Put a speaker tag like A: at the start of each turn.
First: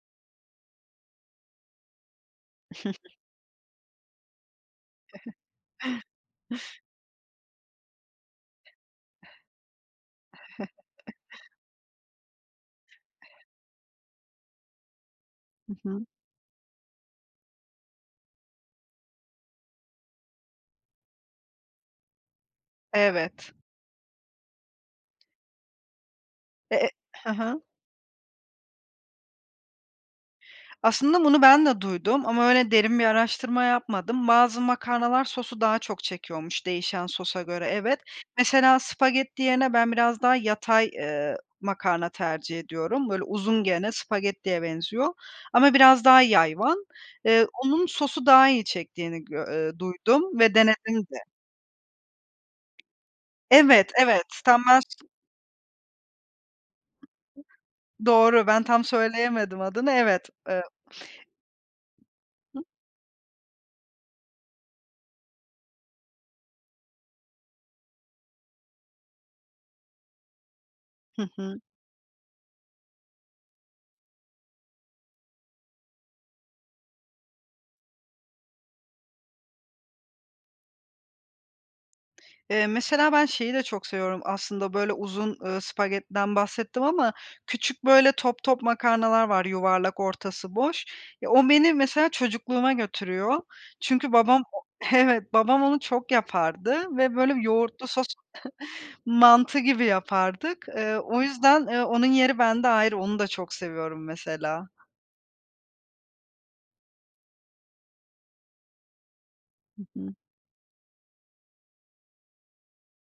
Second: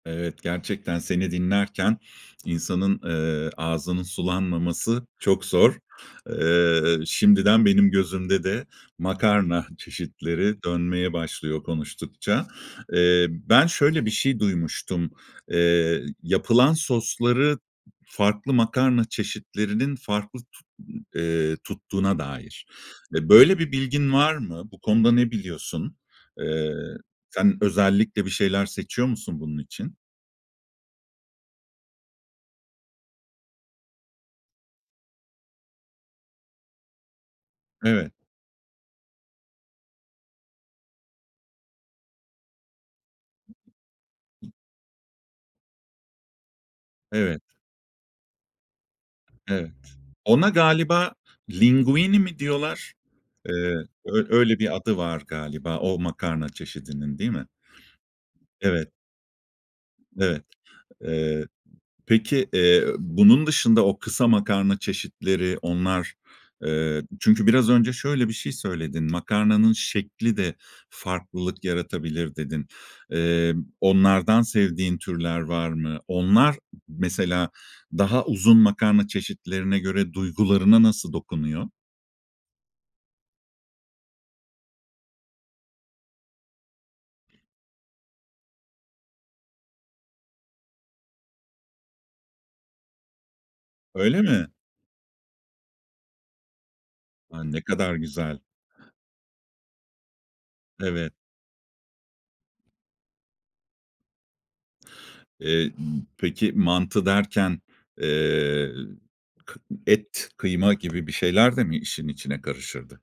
A: Evet, gerçekten seni dinlerken insanın, eee, ağzının sulanmaması çok zor. Eee, şimdiden benim gözümde de makarna çeşitleri dönmeye başlıyor konuştukça. Eee, ben şöyle bir şey duymuştum,
B: Hı
A: eee,
B: hı.
A: yapılan sosları farklı makarna çeşitlerinin farklı tut eee, tuttuğuna dair. E,
B: Evet.
A: böyle bir bilgin var mı? Bu konuda ne biliyorsun? Eee,
B: Eee hı
A: sen
B: hı.
A: özellikle bir şeyler seçiyor musun bunun için?
B: Aslında bunu ben de duydum ama öyle derin bir araştırma yapmadım. Bazı makarnalar sosu daha çok çekiyormuş değişen sosa göre, evet.
A: Evet.
B: Mesela spagetti yerine ben biraz daha yatay, eee, makarna tercih ediyorum. Böyle uzun gene, spagettiye benziyor ama biraz daha yayvan.
A: Evet.
B: Eee, onun sosu daha iyi çektiğini gö
A: Evet.
B: eee, duydum
A: Ona
B: ve denedim
A: galiba
B: de.
A: linguine mi diyorlar? Eee
B: Evet, evet,
A: öy öyle bir adı
B: [unintelligible]
A: var galiba o makarna çeşidinin değil mi?
B: Doğru, ben tam
A: Evet.
B: söyleyemedim adını, evet,
A: Evet.
B: eee
A: Eee, peki, eee, bunun dışında o kısa makarna çeşitleri, onlar, eee, çünkü biraz önce şöyle bir şey söyledin, "Makarnanın şeklide
B: Hı hı.
A: farklılık yaratabilir." dedin. Eee, onlardan sevdiğin türler var mı? Onlar mesela daha uzun makarna çeşitlerine göre duygularına nasıl dokunuyor?
B: Eee, mesela ben şeyi de çok seviyorum aslında, böyle uzun, eee, spagettiden bahsettim ama küçük böyle top top makarnalar var, yuvarlak, ortası boş. Ya, o beni mesela çocukluğuma götürüyor. Çünkü
A: Öyle
B: babam
A: mi?
B: Evet, babam onu çok yapardı ve böyle
A: Ay! Ne
B: yoğurtlu
A: kadar
B: sos
A: güzel.
B: Mantı gibi yapardık. Eee,
A: Evet.
B: o yüzden, eee, onun yeri bende ayrı. Onu da çok seviyorum, mesela.
A: Eee, ımm, peki, mantı derken, eee, kı
B: Hı hı.
A: et, kıyma gibi bir şeyler de mi işin içine karışırdı?